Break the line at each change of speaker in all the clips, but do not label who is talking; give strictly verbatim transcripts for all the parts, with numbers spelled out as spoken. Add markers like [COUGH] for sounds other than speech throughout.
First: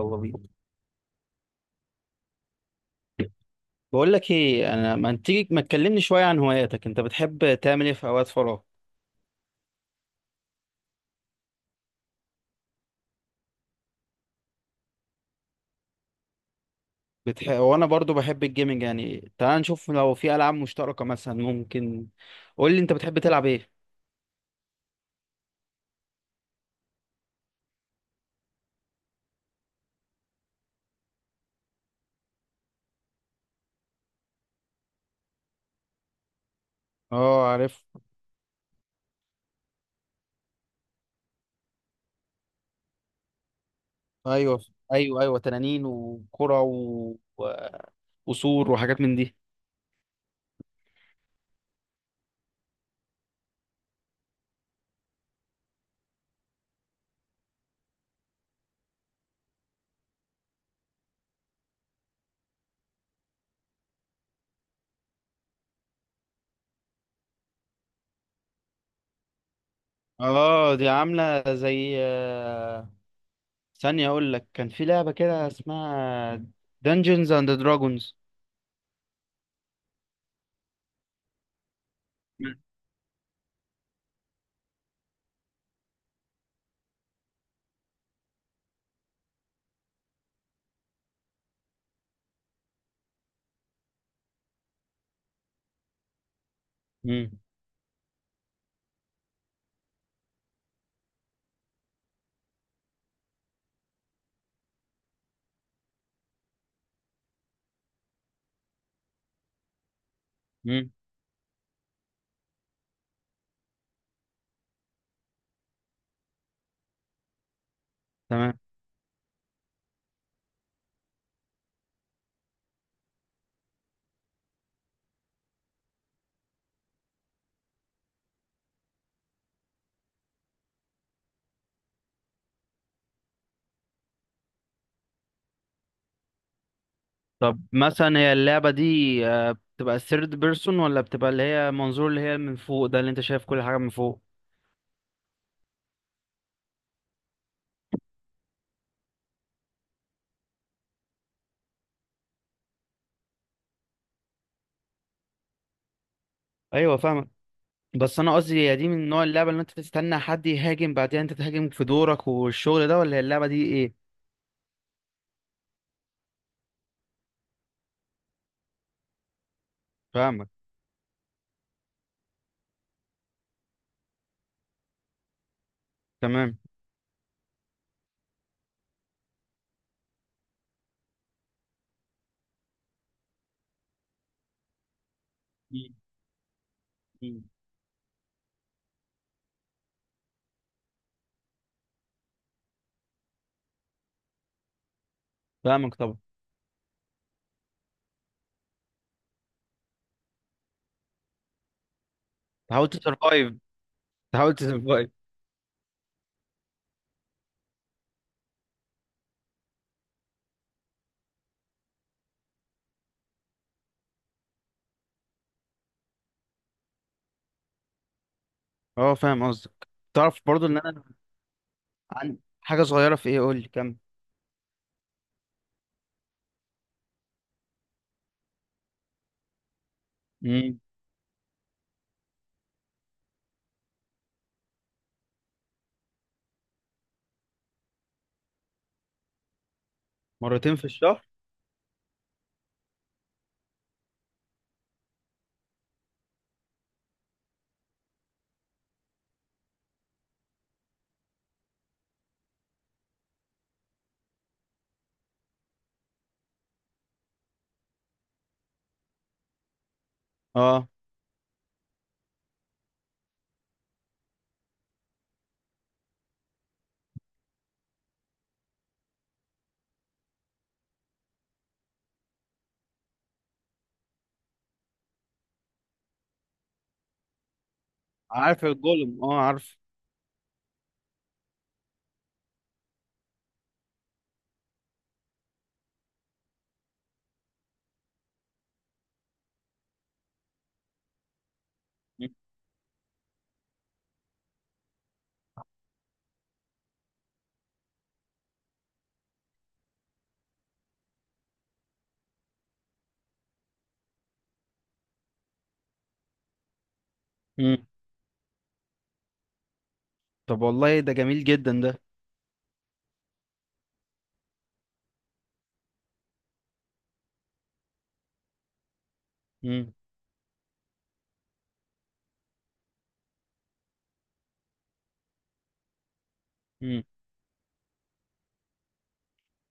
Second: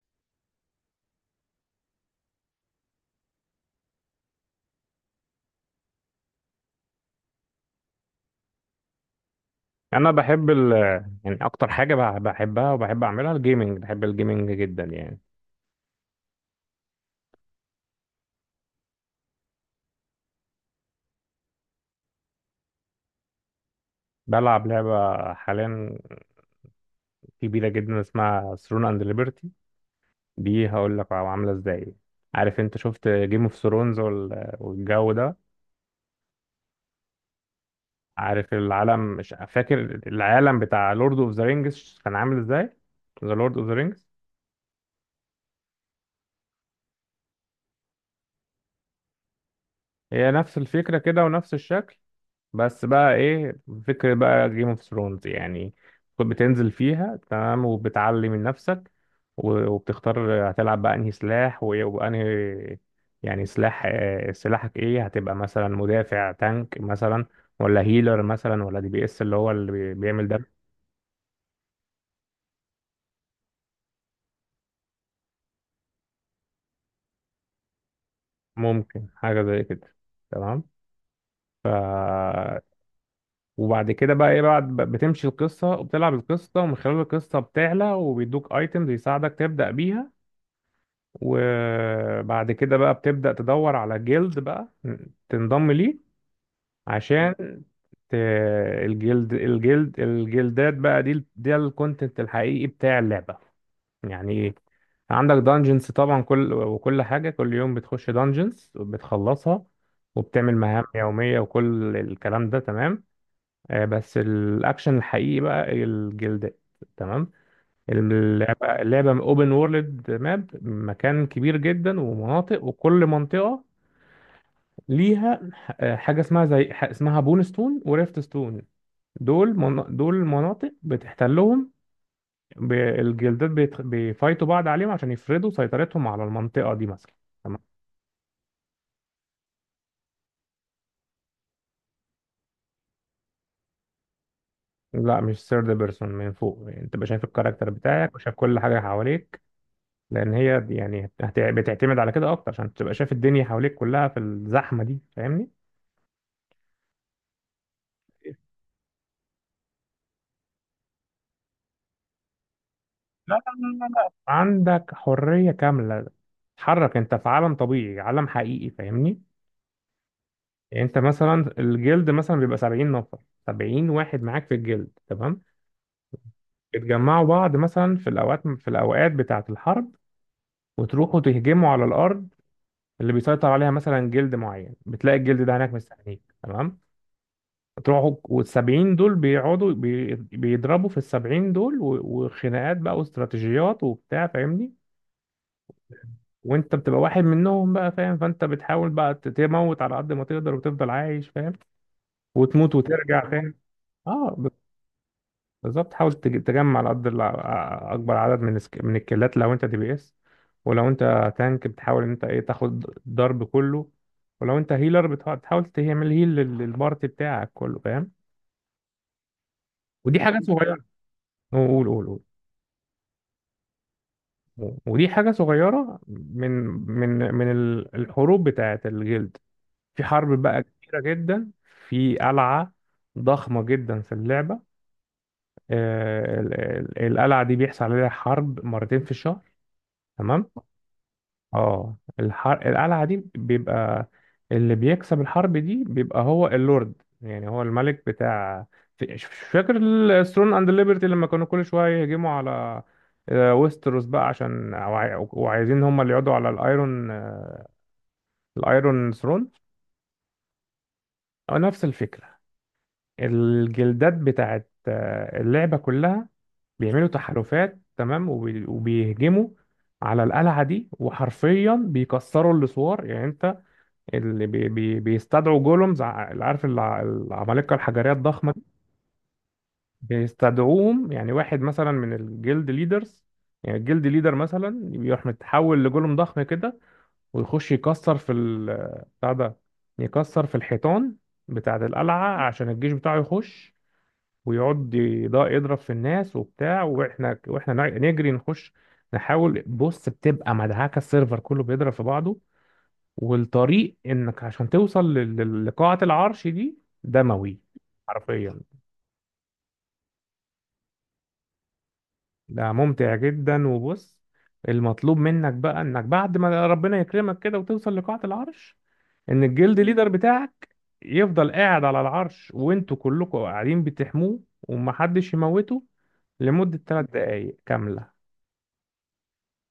يلا بينا. بقول لك ايه، انا ما تيجي ما تكلمني شويه عن هواياتك؟ انت بتحب تعمل ايه في اوقات فراغ؟
يعني انا بحب ال يعني اكتر حاجه بح- بحبها وبحب اعملها الجيمنج، بحب الجيمنج جدا يعني.
بتح... وانا برضو بحب الجيمنج، يعني تعال نشوف لو في العاب مشتركه مثلا ممكن. قول لي انت بتحب تلعب ايه؟
بلعب لعبه حاليا كبيره جدا اسمها ثرون اند ليبرتي، دي هقول لك عامله ازاي. عارف انت شفت جيم اوف ثرونز والجو ده؟
اه عارف.
عارف العالم، مش فاكر العالم بتاع لورد اوف ذا رينجز كان عامل ازاي، ذا لورد اوف ذا رينجز.
ايوه ايوه ايوه، تنانين وكره و... و... وسور وحاجات من دي.
هي نفس الفكره كده ونفس الشكل، بس بقى ايه، فكرة بقى جيم اوف ثرونز يعني. بتنزل فيها تمام وبتعلي من نفسك، و- وبتختار هتلعب بقى انهي سلاح وايه وانهي، يعني سلاح، آه، سلاحك ايه، هتبقى مثلا مدافع تانك مثلا، ولا هيلر مثلا ولا دي بي اس اللي هو اللي بي- بيعمل ده.
اه دي عامله زي آه، ثانيه اقول لك، كان في لعبه كده اسمها Dungeons and Dragons.
ممكن حاجة زي كده تمام. وبعد كده بقى ايه، بعد ب- بتمشي القصة وبتلعب القصة، ومن خلال القصة بتعلى وبيدوك ايتمز يساعدك تبدأ بيها. وبعد كده بقى بتبدأ تدور على جلد بقى تنضم ليه، عشان
امم
ت... الجلد الجلد الجلدات بقى دي ده الكونتنت الحقيقي بتاع اللعبة. يعني ايه، عندك دانجنز طبعا، كل وكل حاجة كل يوم بتخش دانجنز وبتخلصها، وبتعمل مهام
امم
يومية وكل الكلام ده تمام. آه، بس الأكشن الحقيقي بقى الجلدات. تمام،
تمام.
اللعبة اللعبة اوبن وورلد، ماب مكان كبير جدا ومناطق، وكل منطقة ليها ح- حاجة اسمها، زي ح- اسمها بون ستون وريفت ستون. دول من... دول مناطق بتحتلهم، ب- الجلدات بيت... بيفايتوا بعض عليهم عشان يفرضوا سيطرتهم على المنطقة دي مثلا. تمام.
طب مثلا هي اللعبة دي، آه، بتبقى الثيرد بيرسون ولا بتبقى اللي هي منظور، اللي هي من فوق ده اللي انت شايف كل حاجة من فوق؟
لا مش ثيرد بيرسون من فوق، يعني انت بقى شايف الكاركتر بتاعك وشايف كل حاجة حواليك، لأن هي يعني هت- بتعتمد على كده أكتر عشان تبقى شايف الدنيا حواليك كلها في الزحمة دي، فاهمني.
ايوه فاهمك. بس انا قصدي، هي دي من نوع اللعبة اللي انت تستنى حد يهاجم بعدين انت تهاجم في دورك والشغل ده، ولا هي
لا
اللعبة
لا،
دي
لا
ايه؟
لا، عندك حرية كاملة، تتحرك انت في عالم طبيعي، عالم حقيقي، فاهمني.
فاهمك.
يعني انت مثلا الجلد مثلا بيبقى سبعين نفر، سبعين واحد معاك في الجلد تمام.
تمام.
بتجمعوا بعض مثلا في الاوقات في الاوقات بتاعة الحرب، وتروحوا تهجموا على الارض اللي بيسيطر عليها مثلا جلد معين، بتلاقي الجلد ده هناك
مم.
مستنيك تمام.
مم.
تروحوا، والسبعين دول بيقعدوا بي- بيضربوا في السبعين دول، و- وخناقات بقى واستراتيجيات وبتاع، فاهمني.
فاهمك طبعا.
وانت بتبقى واحد منهم بقى، فاهم؟ فانت بتحاول بقى ت- تموت على قد ما تقدر وتفضل عايش، فاهم؟ وتموت
تحاول
وترجع،
تسرفايف،
فاهم؟ اه، ب-
تحاول تسرفايف.
بالظبط، حاول تج- تجمع على قد الع- ع- اكبر عدد من السك... من الكيلات لو انت دي بي اس، ولو انت تانك بتحاول ان انت ايه تاخد الضرب كله، ولو انت هيلر بتح- بتحاول تعمل هيل لل- للبارت بتاعك كله، فاهم.
اه فاهم قصدك.
ودي حاجه
تعرف برضو
صغيره.
ان انا
قول، قول، قول.
عن حاجة صغيرة في ايه؟ قول لي كم.
ودي حاجه صغيره من من من ال- الحروب بتاعت الجلد. في حرب بقى
مم.
كبيرة جدا في قلعة ضخمة جدا في اللعبة. آه، ال- ال- القلعة دي بيحصل عليها حرب مرتين في الشهر تمام.
مرتين في الشهر؟
اه الحر... القلعة دي بيبقى اللي بيكسب الحرب دي بيبقى هو اللورد، يعني هو الملك بتاع، في- مش فاكر، الثرون اند ليبرتي لما كانوا كل شوية يهجموا على، آه، ويستروس بقى، عشان وعايزين هم اللي يقعدوا على الايرون آه، الايرون ثرون.
اه
آه، نفس الفكرة. الجلدات بتاعت آه، اللعبة كلها بيعملوا تحالفات تمام، وبي- وبيهجموا على القلعة دي، وحرفيا بيكسروا السور. يعني انت اللي بي بي بيستدعوا جولومز، ع- اللي عارف الع- العمالقة الحجرية الضخمة دي،
عارف الجولم، اه عارف.
بيستدعوهم. يعني واحد مثلا من الجلد ليدرز، يعني الجلد ليدر مثلا يروح متحول لجولوم ضخم كده، ويخش يكسر في ال بتاع ده، يكسر في الحيطان بتاعة القلعة عشان الجيش بتاعه يخش ويقعد يض- يضرب في الناس وبتاع، واحنا واحنا نع- نجري نخش نحاول، بص، بتبقى مدعكه، السيرفر كله بيضرب في بعضه، والطريق انك عشان توصل لل- لل- لقاعه العرش دي دموي
مم.
حرفيا.
طب والله ده جميل جدا ده.
ده ممتع جدا. وبص، المطلوب منك بقى انك بعد ما ربنا يكرمك كده وتوصل لقاعه العرش، ان الجلد
مم.
ليدر بتاعك يفضل قاعد على العرش وانتوا كلكم قاعدين بتحموه ومحدش يموته لمدة
مم.
ثلاث دقايق كاملة.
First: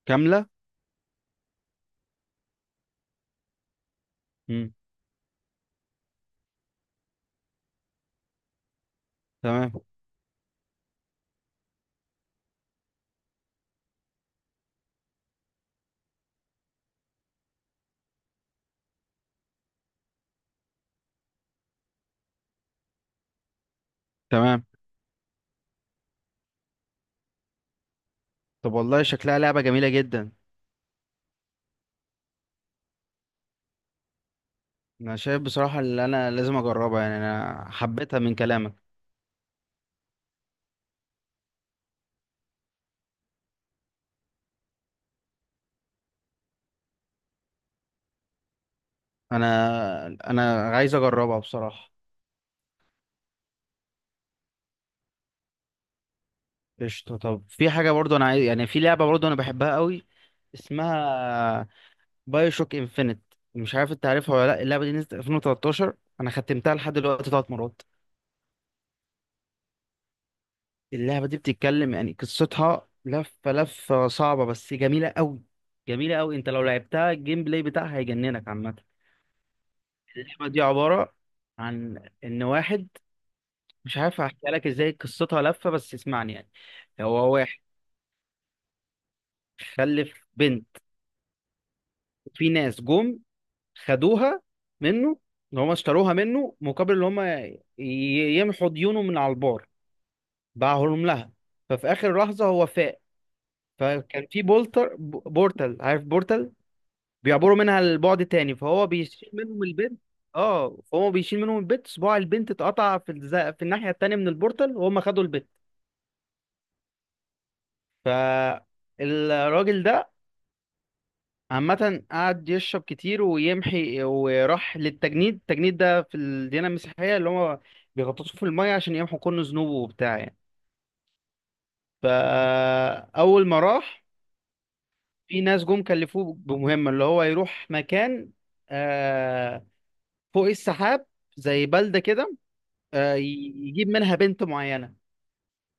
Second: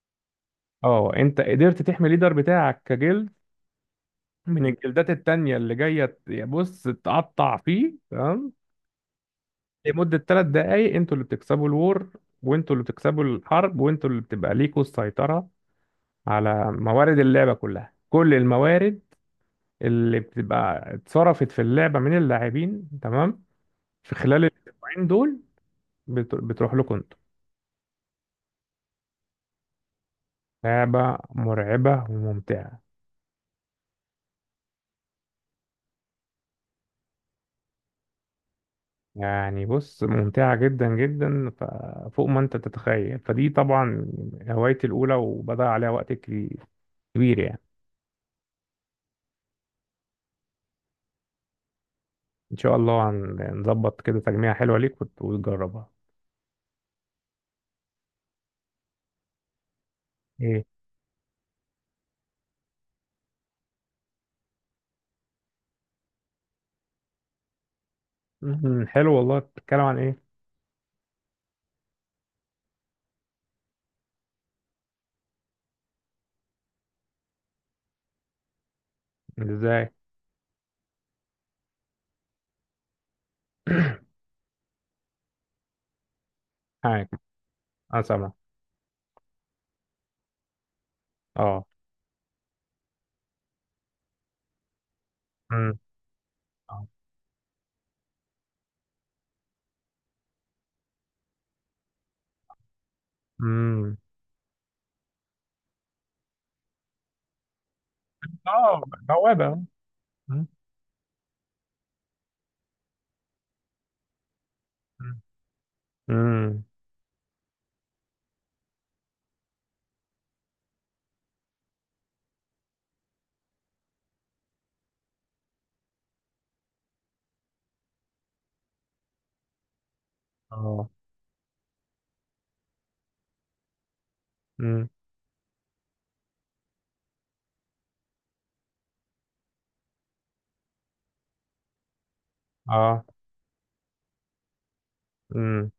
كاملة.
اه انت قدرت تحمي الليدر بتاعك كجلد من
مم.
الجلدات التانية اللي جاية ت- يا بص تقطع فيه تمام،
تمام.
لمدة ثلاث دقايق، انتوا اللي بتكسبوا الور، وانتوا اللي بتكسبوا الحرب، وانتوا اللي بتبقى ليكوا السيطرة على موارد اللعبة كلها، كل الموارد اللي بتبقى اتصرفت في اللعبة من اللاعبين تمام في خلال
تمام.
الأسبوعين دول بت- بتروح لكم انتوا.
طب والله شكلها لعبة جميلة جدا،
لعبة مرعبة وممتعة.
انا شايف بصراحة اللي انا لازم اجربها، يعني انا حبيتها من كلامك.
يعني بص، ممتعة جدا جدا، ف- فوق ما انت تتخيل. فدي طبعا هوايتي الأولى وبدأ عليها وقت كبي- كبير يعني.
انا انا عايز اجربها بصراحة.
إن شاء الله هن- هنظبط كده تجميعة حلوة ليك وت- وتجربها.
قشطة. طب في حاجة برضو انا عايز، يعني في لعبة برضو انا بحبها قوي،
ايه؟
اسمها بايو شوك انفينيت. مش عارف انت عارفها ولا لا؟ اللعبة دي نزلت الفين وتلتاشر، انا ختمتها لحد دلوقتي ثلاث مرات.
مم، حلو والله، بتتكلم عن ايه؟
اللعبة دي بتتكلم، يعني قصتها لفة لفة صعبة بس جميلة أوي، جميلة أوي. أنت لو لعبتها الجيم بلاي بتاعها هيجننك عامة.
ازاي؟
اللعبة دي عبارة عن إن واحد، مش عارف
[CLEARS THROAT]
أحكي لك إزاي، قصتها لفة، بس اسمعني يعني.
معاك،
هو واحد
انا سامع.
خلف بنت،
اه.
في ناس جم خدوها منه، إن هما
مم،
اشتروها منه
اه.
مقابل إن هما ي- يمحوا ديونه من على البار، باعهم لها. ففي آخر لحظة هو فاق،
مم.
فكان في بولتر بورتال، عارف بورتال بيعبروا منها البعد تاني،
آه،
فهو بيشيل
بوابة.
منهم البنت.
مم،
اه فهو بيشيل منهم البنت، صباع البنت اتقطع في الز... في الناحية التانية من البورتال، وهم
مم،
خدوا البنت.
مم،
فالراجل ده عامة قعد يشرب كتير ويمحي، وراح للتجنيد. التجنيد ده في الديانة المسيحية اللي هو بيغطسوه في المية عشان يمحوا كل ذنوبه وبتاع يعني.
اه،
فأول ما راح،
مم،
في ناس جم كلفوه بمهمة، اللي هو يروح مكان آه، فوق السحاب، زي بلدة كده،
اه.
آه، ي- يجيب منها بنت معينة.
مم.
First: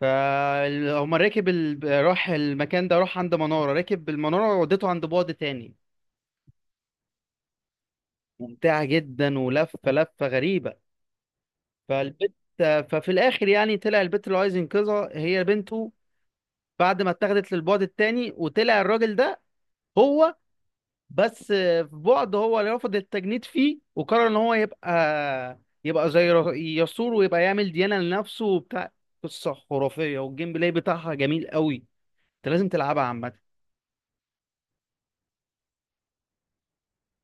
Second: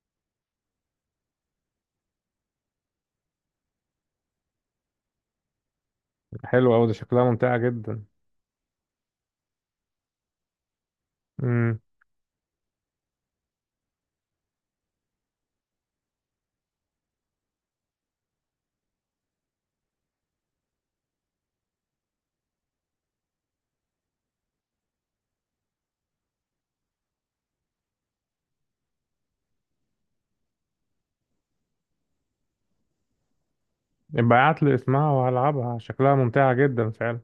فهم ركب ال... راح المكان ده، راح عند منارة، ركب المنارة ودته عند بعد تاني.
حلو أوي، ده شكلها ممتعة جدا.
ممتعة جدا ولفة لفة غريبة. فالبت، ففي الآخر يعني طلع البت اللي عايز ينقذها هي بنته، بعد ما اتاخدت للبعد التاني. وطلع الراجل ده هو، بس في بعد هو اللي رفض التجنيد فيه، وقرر ان هو يبقى يبقى زي ر- يسور، ويبقى يعمل ديانة لنفسه وبتاع. قصة خرافية والجيم بلاي بتاعها جميل قوي، انت لازم تلعبها عامة.
يبقى ابعت لي اسمها وهلعبها، شكلها ممتعة جدا فعلا.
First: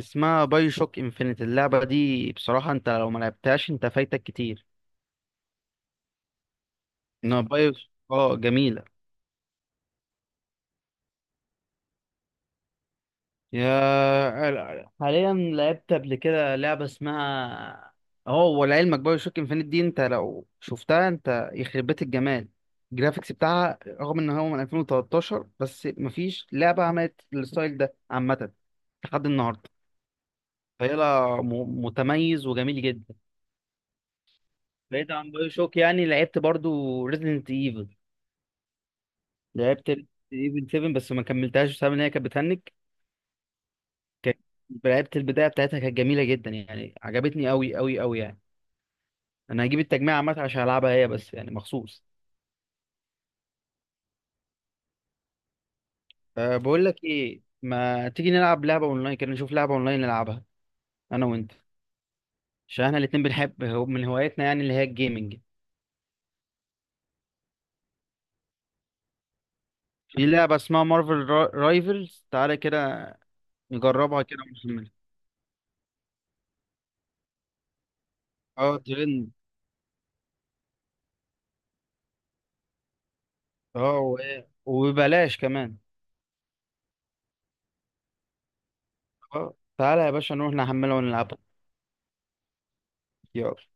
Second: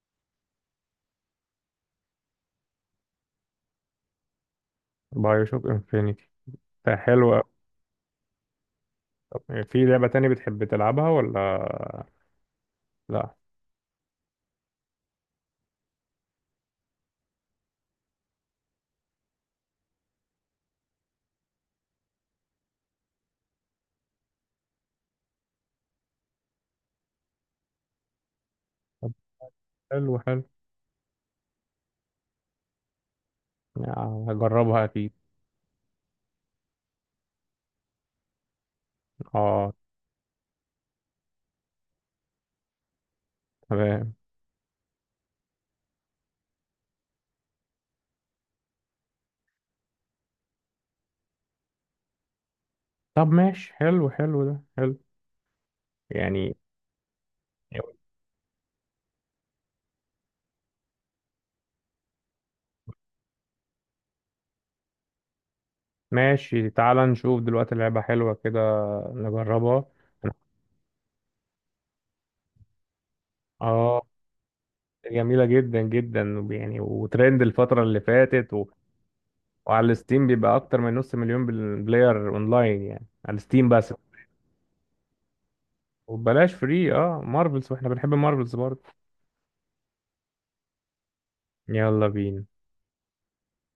اسمها باي شوك انفينيت، اللعبة دي بصراحة انت لو ما لعبتهاش انت فايتك كتير.
بايو شوك انفينيتي، ده حلو
انها
أوي.
باي، اه جميلة.
طب في لعبة تاني بتحب تلعبها ولا لا؟
يا حاليا لعبت قبل كده لعبة اسمها، اه، ولعلمك باي شوك انفينيت دي، انت لو شفتها انت يخرب بيت الجمال. الجرافيكس بتاعها رغم ان هو من الفين وتلتاشر، بس مفيش لعبة عملت الستايل ده عامة
طب
لحد النهاردة.
حلو، حلو،
فهي لا- م- متميز وجميل جدا.
يعني هجربها
بعيد
اكيد.
عن بايو شوك، يعني لعبت برضو ريزدنت ايفل،
اه
لعبت ايفل سبعة، بس ما كملتهاش بسبب ان هي كانت بتهنج.
تمام.
كان- لعبت البدايه بتاعتها كانت جميله جدا، يعني عجبتني قوي قوي قوي يعني. انا هجيب التجميع عامه عشان العبها هي بس يعني مخصوص.
طب ماشي، حلو، حلو، ده حلو يعني.
أه بقول لك ايه، ما تيجي نلعب لعبه اونلاين كده، نشوف لعبه اونلاين نلعبها انا وانت، عشان احنا الاتنين بنحب هو- من هواياتنا يعني اللي هي الجيمنج.
ماشي، تعال نشوف دلوقتي لعبة حلوة كده نجربها.
في لعبه اسمها مارفل رايفلز، تعالى كده
اه،
نجربها كده ونكملها.
جميلة جدا جدا، وب- يعني وترند الفترة اللي فاتت و...
اه ترند.
وعلى ستيم بيبقى أكتر من نص مليون بال- بلاير أونلاين، يعني على ستيم بس.
اه و- وببلاش كمان.
وبلاش فري، اه، مارفلز، واحنا بنحب مارفلز برضه.
آه. تعالى يا باشا نروح نحمله ونلعبه.
يلا بينا.
يلا.